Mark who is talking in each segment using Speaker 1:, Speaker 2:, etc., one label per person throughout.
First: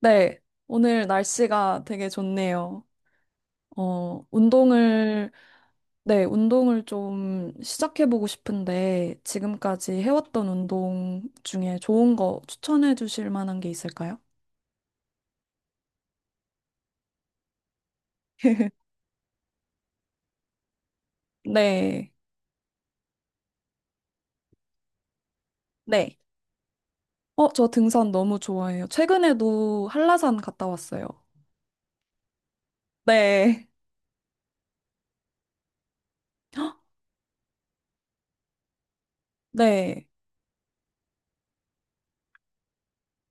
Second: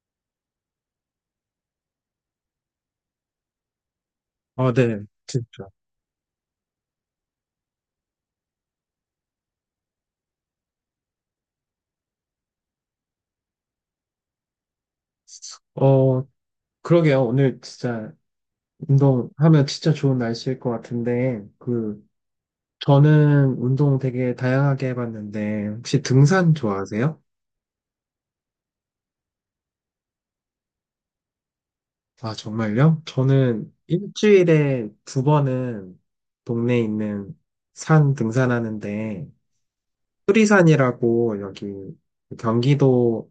Speaker 1: 네, 오늘 날씨가 되게 좋네요.
Speaker 2: 어, 네,
Speaker 1: 운동을,
Speaker 2: 진짜.
Speaker 1: 네, 운동을 좀 시작해보고 싶은데, 지금까지 해왔던 운동 중에 좋은 거 추천해 주실 만한 게 있을까요?
Speaker 2: 어, 그러게요. 오늘 진짜 운동하면 진짜 좋은 날씨일 것 같은데, 그,
Speaker 1: 네,
Speaker 2: 저는 운동 되게 다양하게 해봤는데, 혹시
Speaker 1: 네.
Speaker 2: 등산 좋아하세요?
Speaker 1: 저 등산 너무 좋아해요. 최근에도 한라산 갔다 왔어요.
Speaker 2: 아, 정말요?
Speaker 1: 네,
Speaker 2: 저는 일주일에 2번은 동네에 있는 산 등산하는데,
Speaker 1: 네,
Speaker 2: 수리산이라고 여기 경기도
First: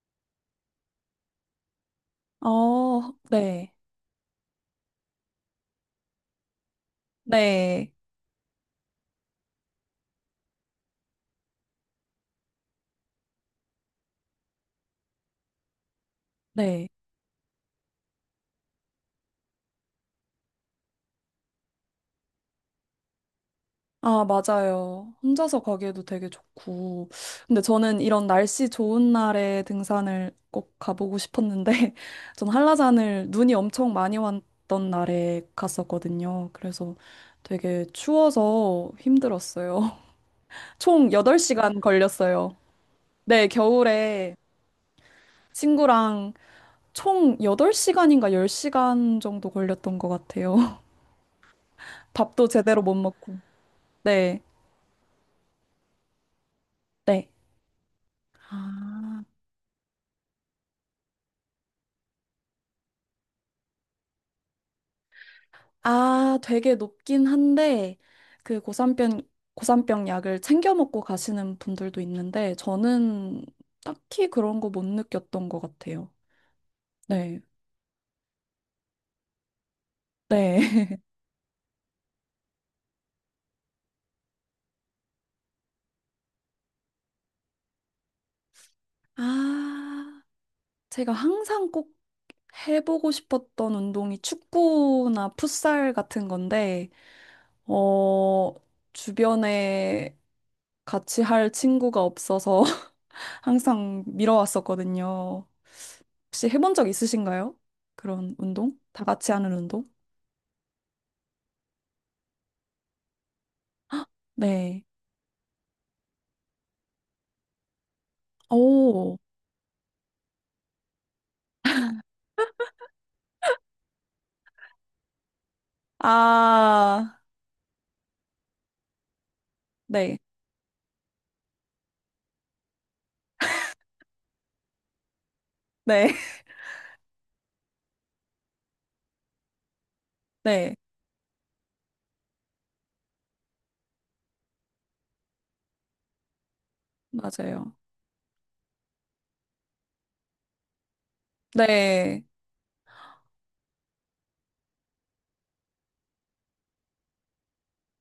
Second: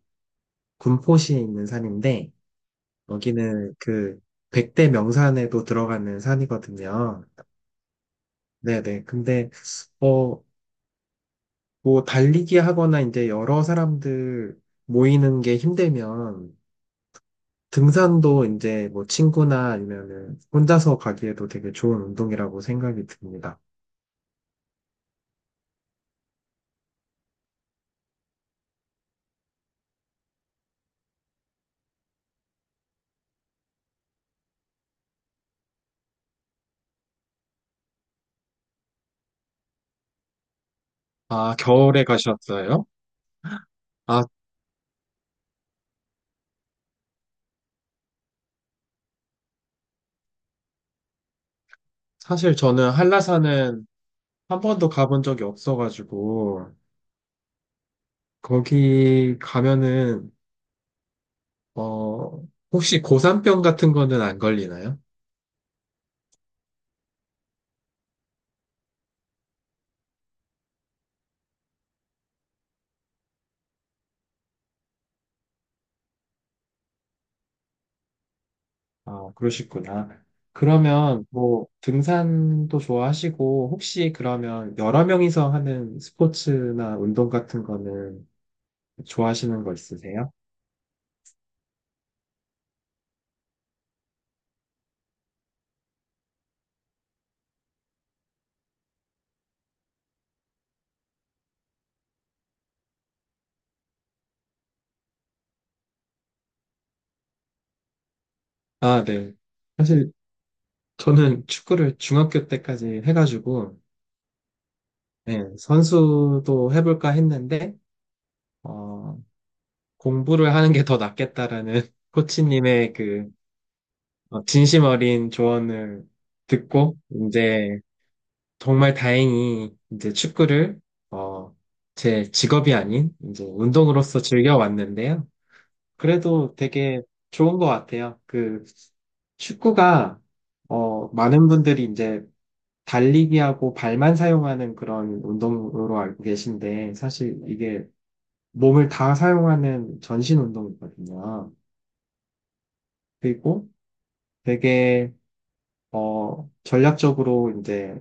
Speaker 2: 군포시에 있는 산인데,
Speaker 1: 어, 네,
Speaker 2: 여기는 그 백대 명산에도 들어가는 산이거든요.
Speaker 1: 네,
Speaker 2: 네네. 근데, 어, 뭐, 달리기 하거나 이제 여러 사람들 모이는 게 힘들면
Speaker 1: 네.
Speaker 2: 등산도 이제 뭐 친구나 아니면은 혼자서 가기에도 되게 좋은 운동이라고 생각이 듭니다.
Speaker 1: 아, 맞아요. 혼자서 가기에도 되게 좋고. 근데 저는 이런 날씨 좋은 날에 등산을 꼭 가보고 싶었는데, 전 한라산을 눈이 엄청 많이 왔던 날에 갔었거든요. 그래서 되게 추워서 힘들었어요. 총
Speaker 2: 아,
Speaker 1: 8시간
Speaker 2: 겨울에
Speaker 1: 걸렸어요.
Speaker 2: 가셨어요?
Speaker 1: 네,
Speaker 2: 아,
Speaker 1: 겨울에 친구랑 총 8시간인가 10시간 정도 걸렸던 것 같아요. 밥도
Speaker 2: 사실
Speaker 1: 제대로
Speaker 2: 저는
Speaker 1: 못 먹고.
Speaker 2: 한라산은
Speaker 1: 네,
Speaker 2: 한 번도 가본 적이 없어가지고,
Speaker 1: 네. 아.
Speaker 2: 거기 가면은, 어, 혹시 고산병 같은 거는 안 걸리나요?
Speaker 1: 아, 되게 높긴 한데, 그 고산병, 고산병 약을 챙겨 먹고 가시는 분들도 있는데, 저는 딱히 그런 거 못 느꼈던 것 같아요. 네.
Speaker 2: 아, 그러시구나.
Speaker 1: 네.
Speaker 2: 그러면 뭐 등산도 좋아하시고 혹시 그러면 여러 명이서 하는 스포츠나 운동 같은 거는 좋아하시는 거
Speaker 1: 아,
Speaker 2: 있으세요?
Speaker 1: 제가 항상 꼭 해보고 싶었던 운동이 축구나 풋살 같은 건데, 어, 주변에 같이 할 친구가 없어서 항상 미뤄왔었거든요. 혹시 해본 적 있으신가요? 그런 운동? 다
Speaker 2: 아,
Speaker 1: 같이
Speaker 2: 네.
Speaker 1: 하는 운동?
Speaker 2: 사실 저는 축구를 중학교 때까지 해가지고
Speaker 1: 네.
Speaker 2: 네, 선수도 해볼까 했는데
Speaker 1: 오,
Speaker 2: 어, 공부를 하는 게 더 낫겠다라는 코치님의 그 어, 진심 어린 조언을 듣고
Speaker 1: 아,
Speaker 2: 이제 정말 다행히 이제
Speaker 1: 네,
Speaker 2: 축구를 어, 제 직업이 아닌 이제 운동으로서 즐겨왔는데요.
Speaker 1: 네,
Speaker 2: 그래도 되게 좋은 것 같아요. 그 축구가
Speaker 1: 네,
Speaker 2: 어, 많은 분들이 이제 달리기하고 발만 사용하는 그런 운동으로 알고 계신데 사실
Speaker 1: 맞아요.
Speaker 2: 이게 몸을 다 사용하는 전신 운동이거든요.
Speaker 1: 네,
Speaker 2: 그리고 되게 어, 전략적으로 이제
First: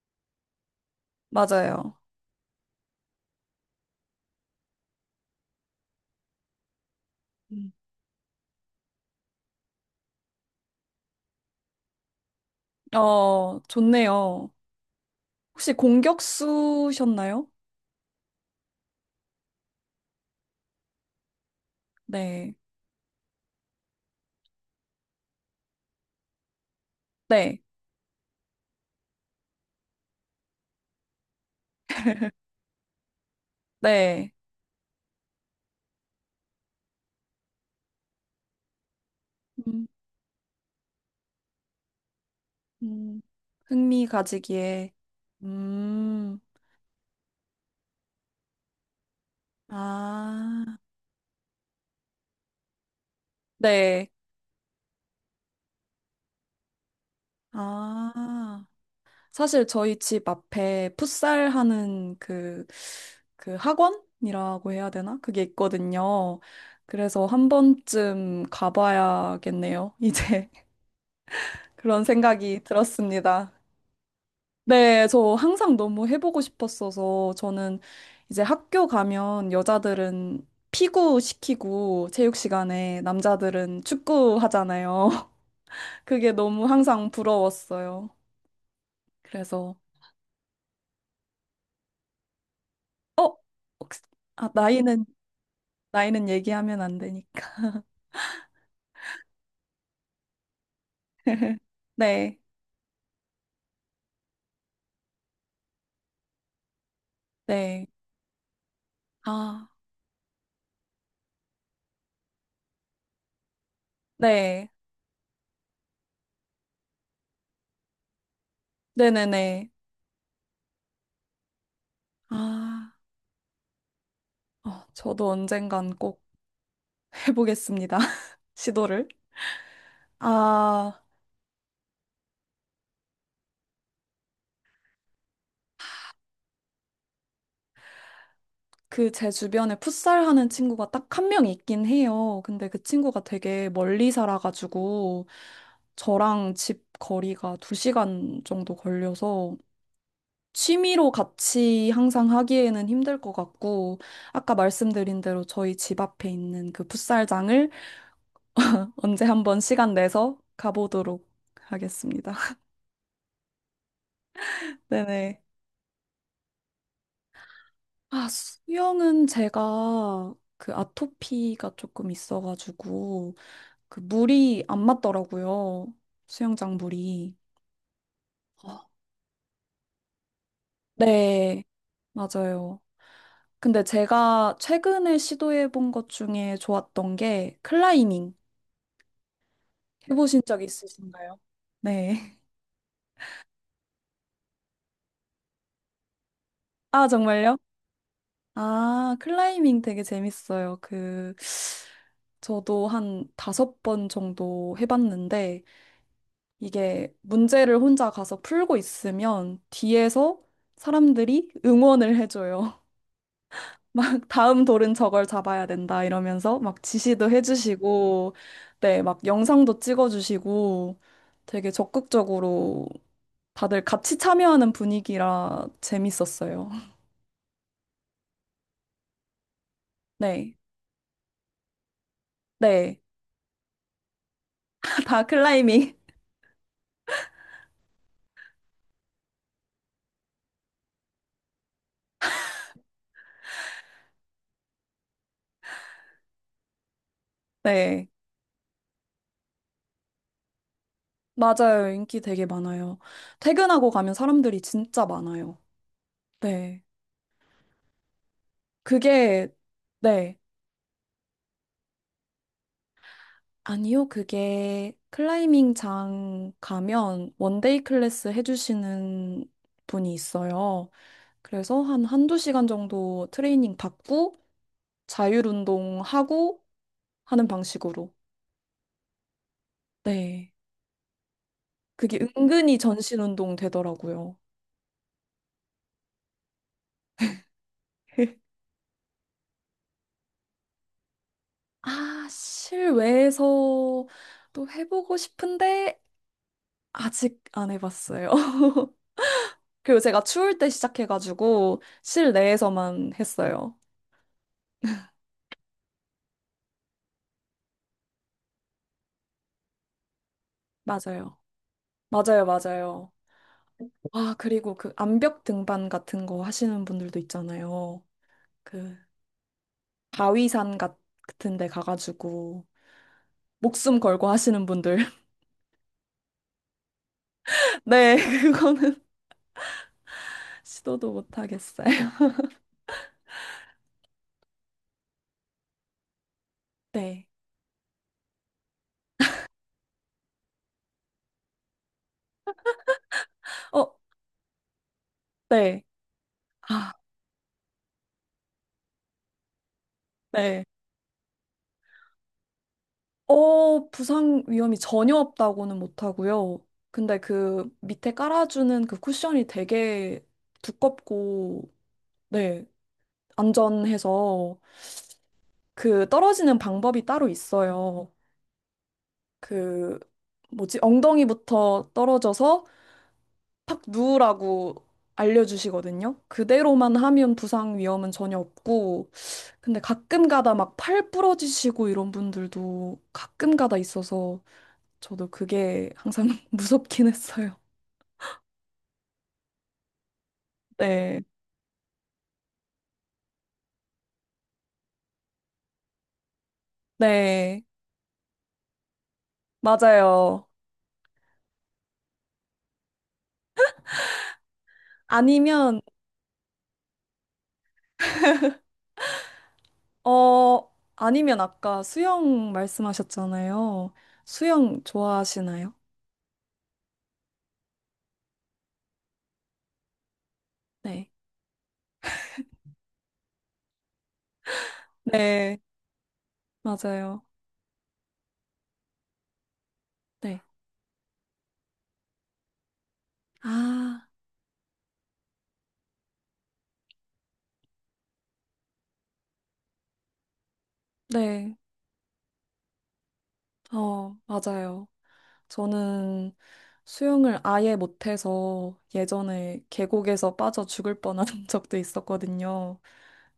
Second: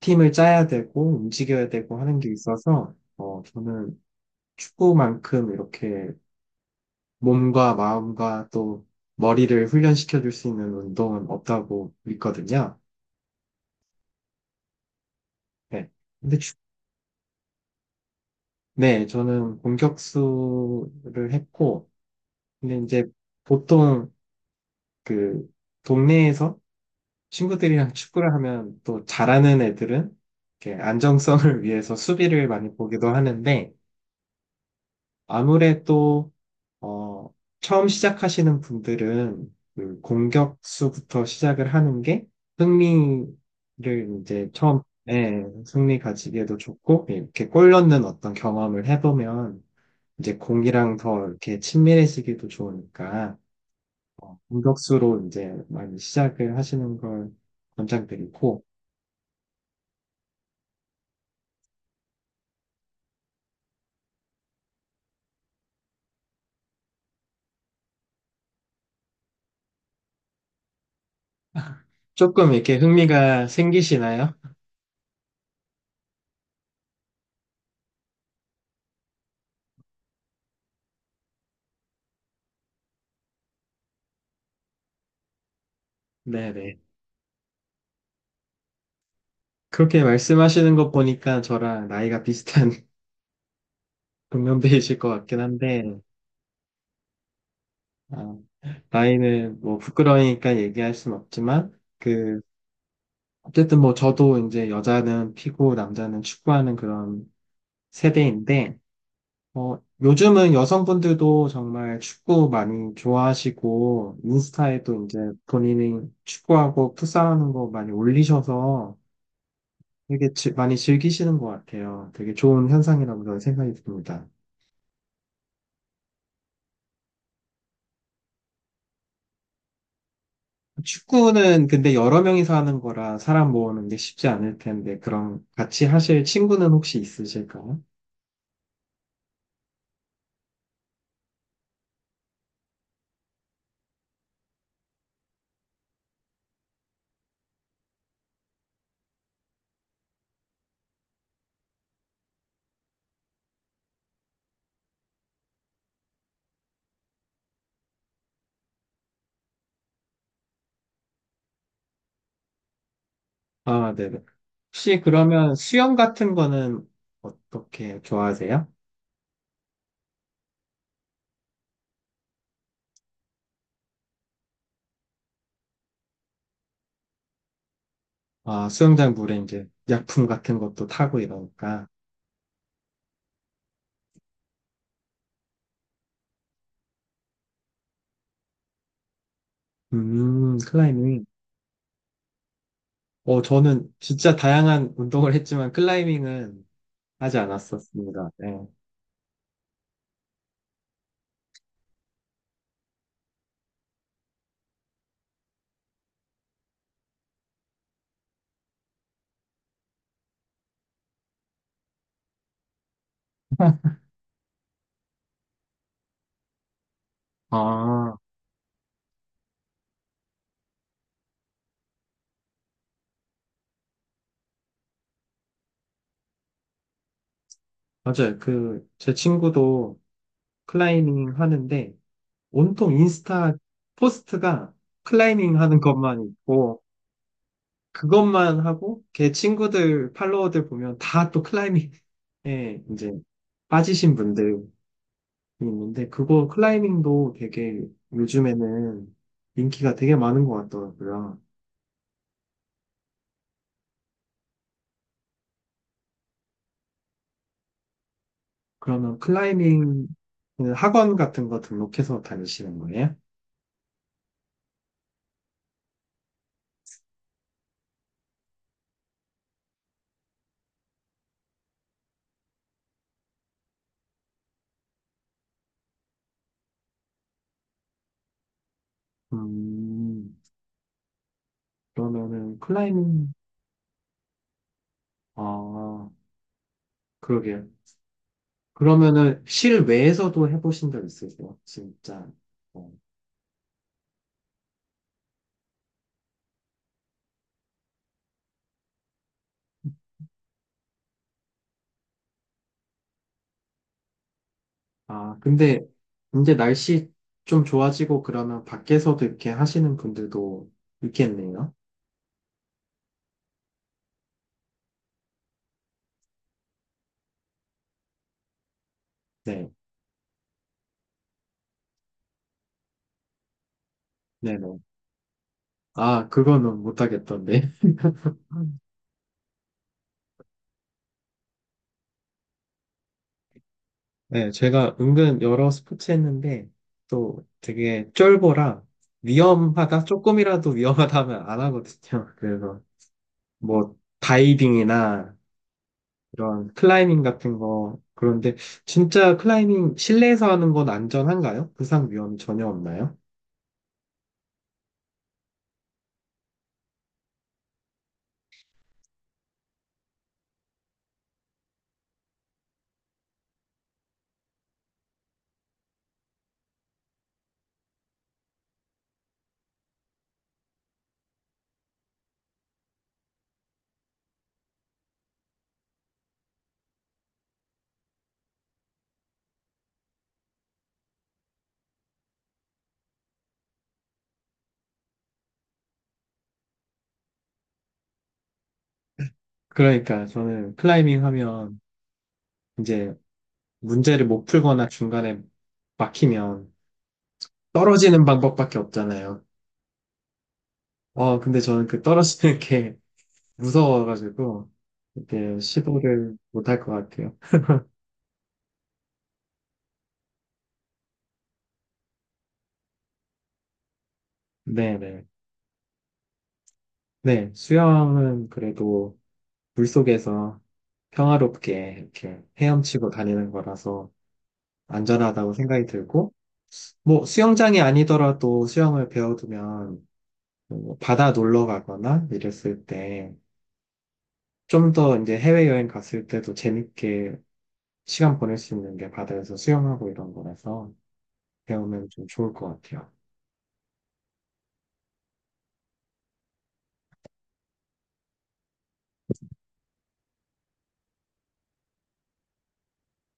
Speaker 2: 팀을 짜야 되고 움직여야
Speaker 1: 맞아요.
Speaker 2: 되고 하는 게 있어서 어, 저는 축구만큼 이렇게
Speaker 1: 음.
Speaker 2: 몸과 마음과 또 머리를 훈련시켜 줄 수 있는 운동은 없다고 믿거든요.
Speaker 1: 어, 좋네요. 혹시
Speaker 2: 네. 근데
Speaker 1: 공격수셨나요?
Speaker 2: 네, 저는 공격수를 했고,
Speaker 1: 네,
Speaker 2: 근데 이제 보통 그 동네에서
Speaker 1: 네,
Speaker 2: 친구들이랑 축구를 하면 또 잘하는 애들은 이렇게 안정성을 위해서 수비를 많이 보기도 하는데,
Speaker 1: 네.
Speaker 2: 아무래도 어, 처음 시작하시는 분들은
Speaker 1: 음,
Speaker 2: 그 공격수부터 시작을 하는 게
Speaker 1: 음, 흥미
Speaker 2: 승리를 이제 처음,
Speaker 1: 가지기에.
Speaker 2: 예, 승리
Speaker 1: 음,
Speaker 2: 가지기에도 좋고, 이렇게 골 넣는 어떤 경험을 해보면 이제
Speaker 1: 아,
Speaker 2: 공이랑 더 이렇게 친밀해지기도 좋으니까,
Speaker 1: 네,
Speaker 2: 어, 공격수로 이제 많이 시작을 하시는 걸 권장드리고,
Speaker 1: 아. 사실 저희 집 앞에 풋살 하는 그, 그 학원이라고 해야 되나? 그게 있거든요. 그래서 한 번쯤 가봐야겠네요. 이제 그런
Speaker 2: 조금
Speaker 1: 생각이
Speaker 2: 이렇게 흥미가
Speaker 1: 들었습니다.
Speaker 2: 생기시나요?
Speaker 1: 네, 저 항상 너무 해보고 싶었어서 저는 이제 학교 가면 여자들은 피구 시키고 체육 시간에 남자들은 축구 하잖아요. 그게 너무
Speaker 2: 네네.
Speaker 1: 항상 부러웠어요. 그래서,
Speaker 2: 그렇게 말씀하시는 거 보니까 저랑 나이가 비슷한
Speaker 1: 어? 혹시- 아,
Speaker 2: 동년배이실
Speaker 1: 나이는
Speaker 2: 것 같긴 한데,
Speaker 1: 나이는 얘기하면 안 되니까.
Speaker 2: 아, 나이는 뭐 부끄러우니까 얘기할 순 없지만,
Speaker 1: 네,
Speaker 2: 그, 어쨌든 뭐 저도 이제 여자는 피고 남자는 축구하는 그런
Speaker 1: 네.
Speaker 2: 세대인데,
Speaker 1: 아,
Speaker 2: 어, 요즘은 여성분들도 정말 축구 많이 좋아하시고,
Speaker 1: 네.
Speaker 2: 인스타에도 이제 본인이 축구하고 풋살하는 거 많이 올리셔서
Speaker 1: 네네네.
Speaker 2: 되게 많이 즐기시는 것 같아요. 되게 좋은
Speaker 1: 아,
Speaker 2: 현상이라고 저는 생각이 듭니다.
Speaker 1: 어, 저도 언젠간 꼭 해보겠습니다. 시도를. 아,
Speaker 2: 축구는 근데 여러 명이서 하는 거라 사람 모으는 게 쉽지 않을 텐데, 그럼 같이 하실 친구는 혹시 있으실까요?
Speaker 1: 그 제 주변에 풋살 하는 친구가 딱 한 명 있긴 해요. 근데 그 친구가 되게 멀리 살아가지고 저랑 집 거리가 두시간 정도 걸려서 취미로 같이 항상 하기에는 힘들 것 같고 아까 말씀드린 대로 저희 집 앞에 있는 그 풋살장을 언제 한번 시간 내서 가보도록 하겠습니다.
Speaker 2: 아, 네네. 혹시
Speaker 1: 네네.
Speaker 2: 그러면 수영 같은 거는 어떻게
Speaker 1: 아,
Speaker 2: 좋아하세요?
Speaker 1: 수영은 제가 그 아토피가 조금 있어가지고 그 물이 안 맞더라고요. 수영장 물이.
Speaker 2: 아,
Speaker 1: 어,
Speaker 2: 수영장 물에 이제 약품 같은 것도 타고
Speaker 1: 네,
Speaker 2: 이러니까.
Speaker 1: 맞아요. 근데 제가 최근에 시도해본 것 중에 좋았던 게 클라이밍. 해보신 적
Speaker 2: 클라이밍.
Speaker 1: 있으신가요? 네.
Speaker 2: 어, 저는 진짜 다양한 운동을 했지만 클라이밍은
Speaker 1: 아,
Speaker 2: 하지
Speaker 1: 정말요?
Speaker 2: 않았었습니다. 네.
Speaker 1: 아, 클라이밍 되게 재밌어요. 그, 저도 한 다섯 번 정도 해봤는데, 이게 문제를 혼자 가서 풀고 있으면 뒤에서 사람들이 응원을 해줘요. 막 다음 돌은 저걸 잡아야 된다 이러면서 막 지시도
Speaker 2: 아,
Speaker 1: 해주시고, 네, 막 영상도 찍어주시고, 되게 적극적으로 다들 같이 참여하는 분위기라 재밌었어요.
Speaker 2: 맞아요. 그, 제 친구도
Speaker 1: 네,
Speaker 2: 클라이밍 하는데, 온통
Speaker 1: 네,
Speaker 2: 인스타 포스트가
Speaker 1: 다
Speaker 2: 클라이밍 하는
Speaker 1: 클라이밍.
Speaker 2: 것만 있고, 그것만 하고, 걔 친구들, 팔로워들 보면 다 또 클라이밍에 이제 빠지신 분들이 있는데, 그거 클라이밍도 되게
Speaker 1: 네.
Speaker 2: 요즘에는 인기가 되게 많은 것 같더라고요.
Speaker 1: 맞아요. 인기 되게 많아요. 퇴근하고 가면 사람들이 진짜 많아요. 네.
Speaker 2: 그러면
Speaker 1: 그게,
Speaker 2: 클라이밍
Speaker 1: 네.
Speaker 2: 그 학원 같은 거 등록해서 다니시는 거예요?
Speaker 1: 아니요. 그게 클라이밍 장 가면 원데이 클래스 해주시는 분이 있어요. 그래서 한 한두 시간 정도 트레이닝 받고 자율 운동하고 하는 방식으로.
Speaker 2: 음,
Speaker 1: 네. 그게
Speaker 2: 그러면은
Speaker 1: 은근히 전신
Speaker 2: 클라이밍,
Speaker 1: 운동 되더라고요.
Speaker 2: 아, 그러게요. 그러면은 실외에서도 해보신 적 있으세요?
Speaker 1: 아,
Speaker 2: 진짜. 어.
Speaker 1: 실외에서 또 해보고 싶은데 아직 안 해봤어요. 그리고 제가 추울 때 시작해가지고 실내에서만 했어요.
Speaker 2: 아, 근데 이제 날씨 좀 좋아지고 그러면 밖에서도 이렇게 하시는 분들도
Speaker 1: 맞아요.
Speaker 2: 있겠네요.
Speaker 1: 맞아요, 맞아요. 아, 그리고 그 암벽 등반 같은 거 하시는 분들도 있잖아요. 그
Speaker 2: 네,
Speaker 1: 바위산 같- 같은 데 가가지고 목숨 걸고
Speaker 2: 네,
Speaker 1: 하시는
Speaker 2: 네.
Speaker 1: 분들.
Speaker 2: 아, 그거는 못하겠던데.
Speaker 1: 네, 그거는 시도도 못 하겠어요.
Speaker 2: 네, 제가 은근 여러 스포츠 했는데
Speaker 1: 네.
Speaker 2: 또 되게 쫄보라 위험하다, 조금이라도 위험하다 하면 안 하거든요. 그래서
Speaker 1: 어,
Speaker 2: 뭐 다이빙이나
Speaker 1: 네.
Speaker 2: 이런
Speaker 1: 아,
Speaker 2: 클라이밍 같은 거. 그런데 진짜 클라이밍 실내에서
Speaker 1: 네.
Speaker 2: 하는 건 안전한가요? 부상 위험이 전혀 없나요?
Speaker 1: 어, 부상 위험이 전혀 없다고는 못하고요. 근데 그 밑에 깔아주는 그 쿠션이 되게 두껍고, 네, 안전해서 그 떨어지는 방법이 따로 있어요. 그, 뭐지, 엉덩이부터 떨어져서 탁 누우라고 알려주시거든요. 그대로만 하면 부상 위험은 전혀 없고, 근데 가끔 가다 막 팔 부러지시고 이런 분들도 가끔 가다 있어서 저도 그게 항상 무섭긴 했어요.
Speaker 2: 그러니까 저는
Speaker 1: 네.
Speaker 2: 클라이밍 하면 이제 문제를 못 풀거나 중간에 막히면
Speaker 1: 네.
Speaker 2: 떨어지는 방법밖에 없잖아요.
Speaker 1: 맞아요.
Speaker 2: 어, 근데 저는 그 떨어지는 게 무서워가지고 이렇게
Speaker 1: 아니면,
Speaker 2: 시도를 못 할 것 같아요.
Speaker 1: 아니면 아까 수영 말씀하셨잖아요. 수영
Speaker 2: 네네.
Speaker 1: 좋아하시나요?
Speaker 2: 네, 수영은 그래도 물속에서
Speaker 1: 네.
Speaker 2: 평화롭게 이렇게 헤엄치고 다니는 거라서 안전하다고
Speaker 1: 네.
Speaker 2: 생각이 들고,
Speaker 1: 맞아요.
Speaker 2: 뭐 수영장이 아니더라도 수영을 배워두면
Speaker 1: 네.
Speaker 2: 뭐 바다 놀러 가거나 이랬을 때
Speaker 1: 아,
Speaker 2: 좀 더 이제 해외여행 갔을 때도 재밌게 시간 보낼 수 있는 게 바다에서 수영하고 이런 거라서
Speaker 1: 네.
Speaker 2: 배우면 좀 좋을 것 같아요.
Speaker 1: 어, 맞아요. 저는 수영을 아예 못해서 예전에 계곡에서 빠져 죽을 뻔한 적도 있었거든요.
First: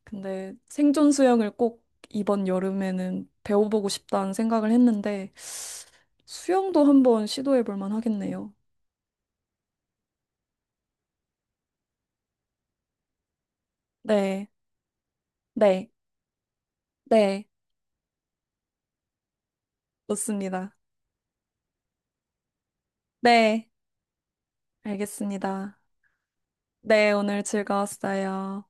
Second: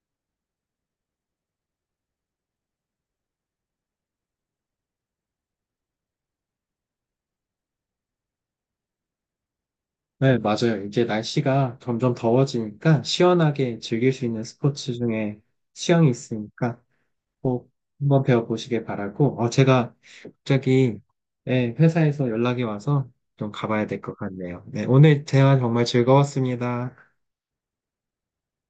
Speaker 1: 근데 생존 수영을 꼭 이번 여름에는 배워보고 싶다는 생각을 했는데 수영도 한번 시도해 볼 만하겠네요.
Speaker 2: 네, 맞아요. 이제 날씨가 점점 더워지니까 시원하게 즐길 수 있는
Speaker 1: 네,
Speaker 2: 스포츠 중에
Speaker 1: 네,
Speaker 2: 수영이 있으니까
Speaker 1: 네,
Speaker 2: 꼭 한번 배워보시길 바라고, 어, 제가
Speaker 1: 좋습니다.
Speaker 2: 갑자기, 예, 회사에서 연락이 와서 좀
Speaker 1: 네,
Speaker 2: 가봐야 될 것 같네요. 네, 오늘 대화
Speaker 1: 알겠습니다.
Speaker 2: 정말 즐거웠습니다.
Speaker 1: 네, 오늘 즐거웠어요.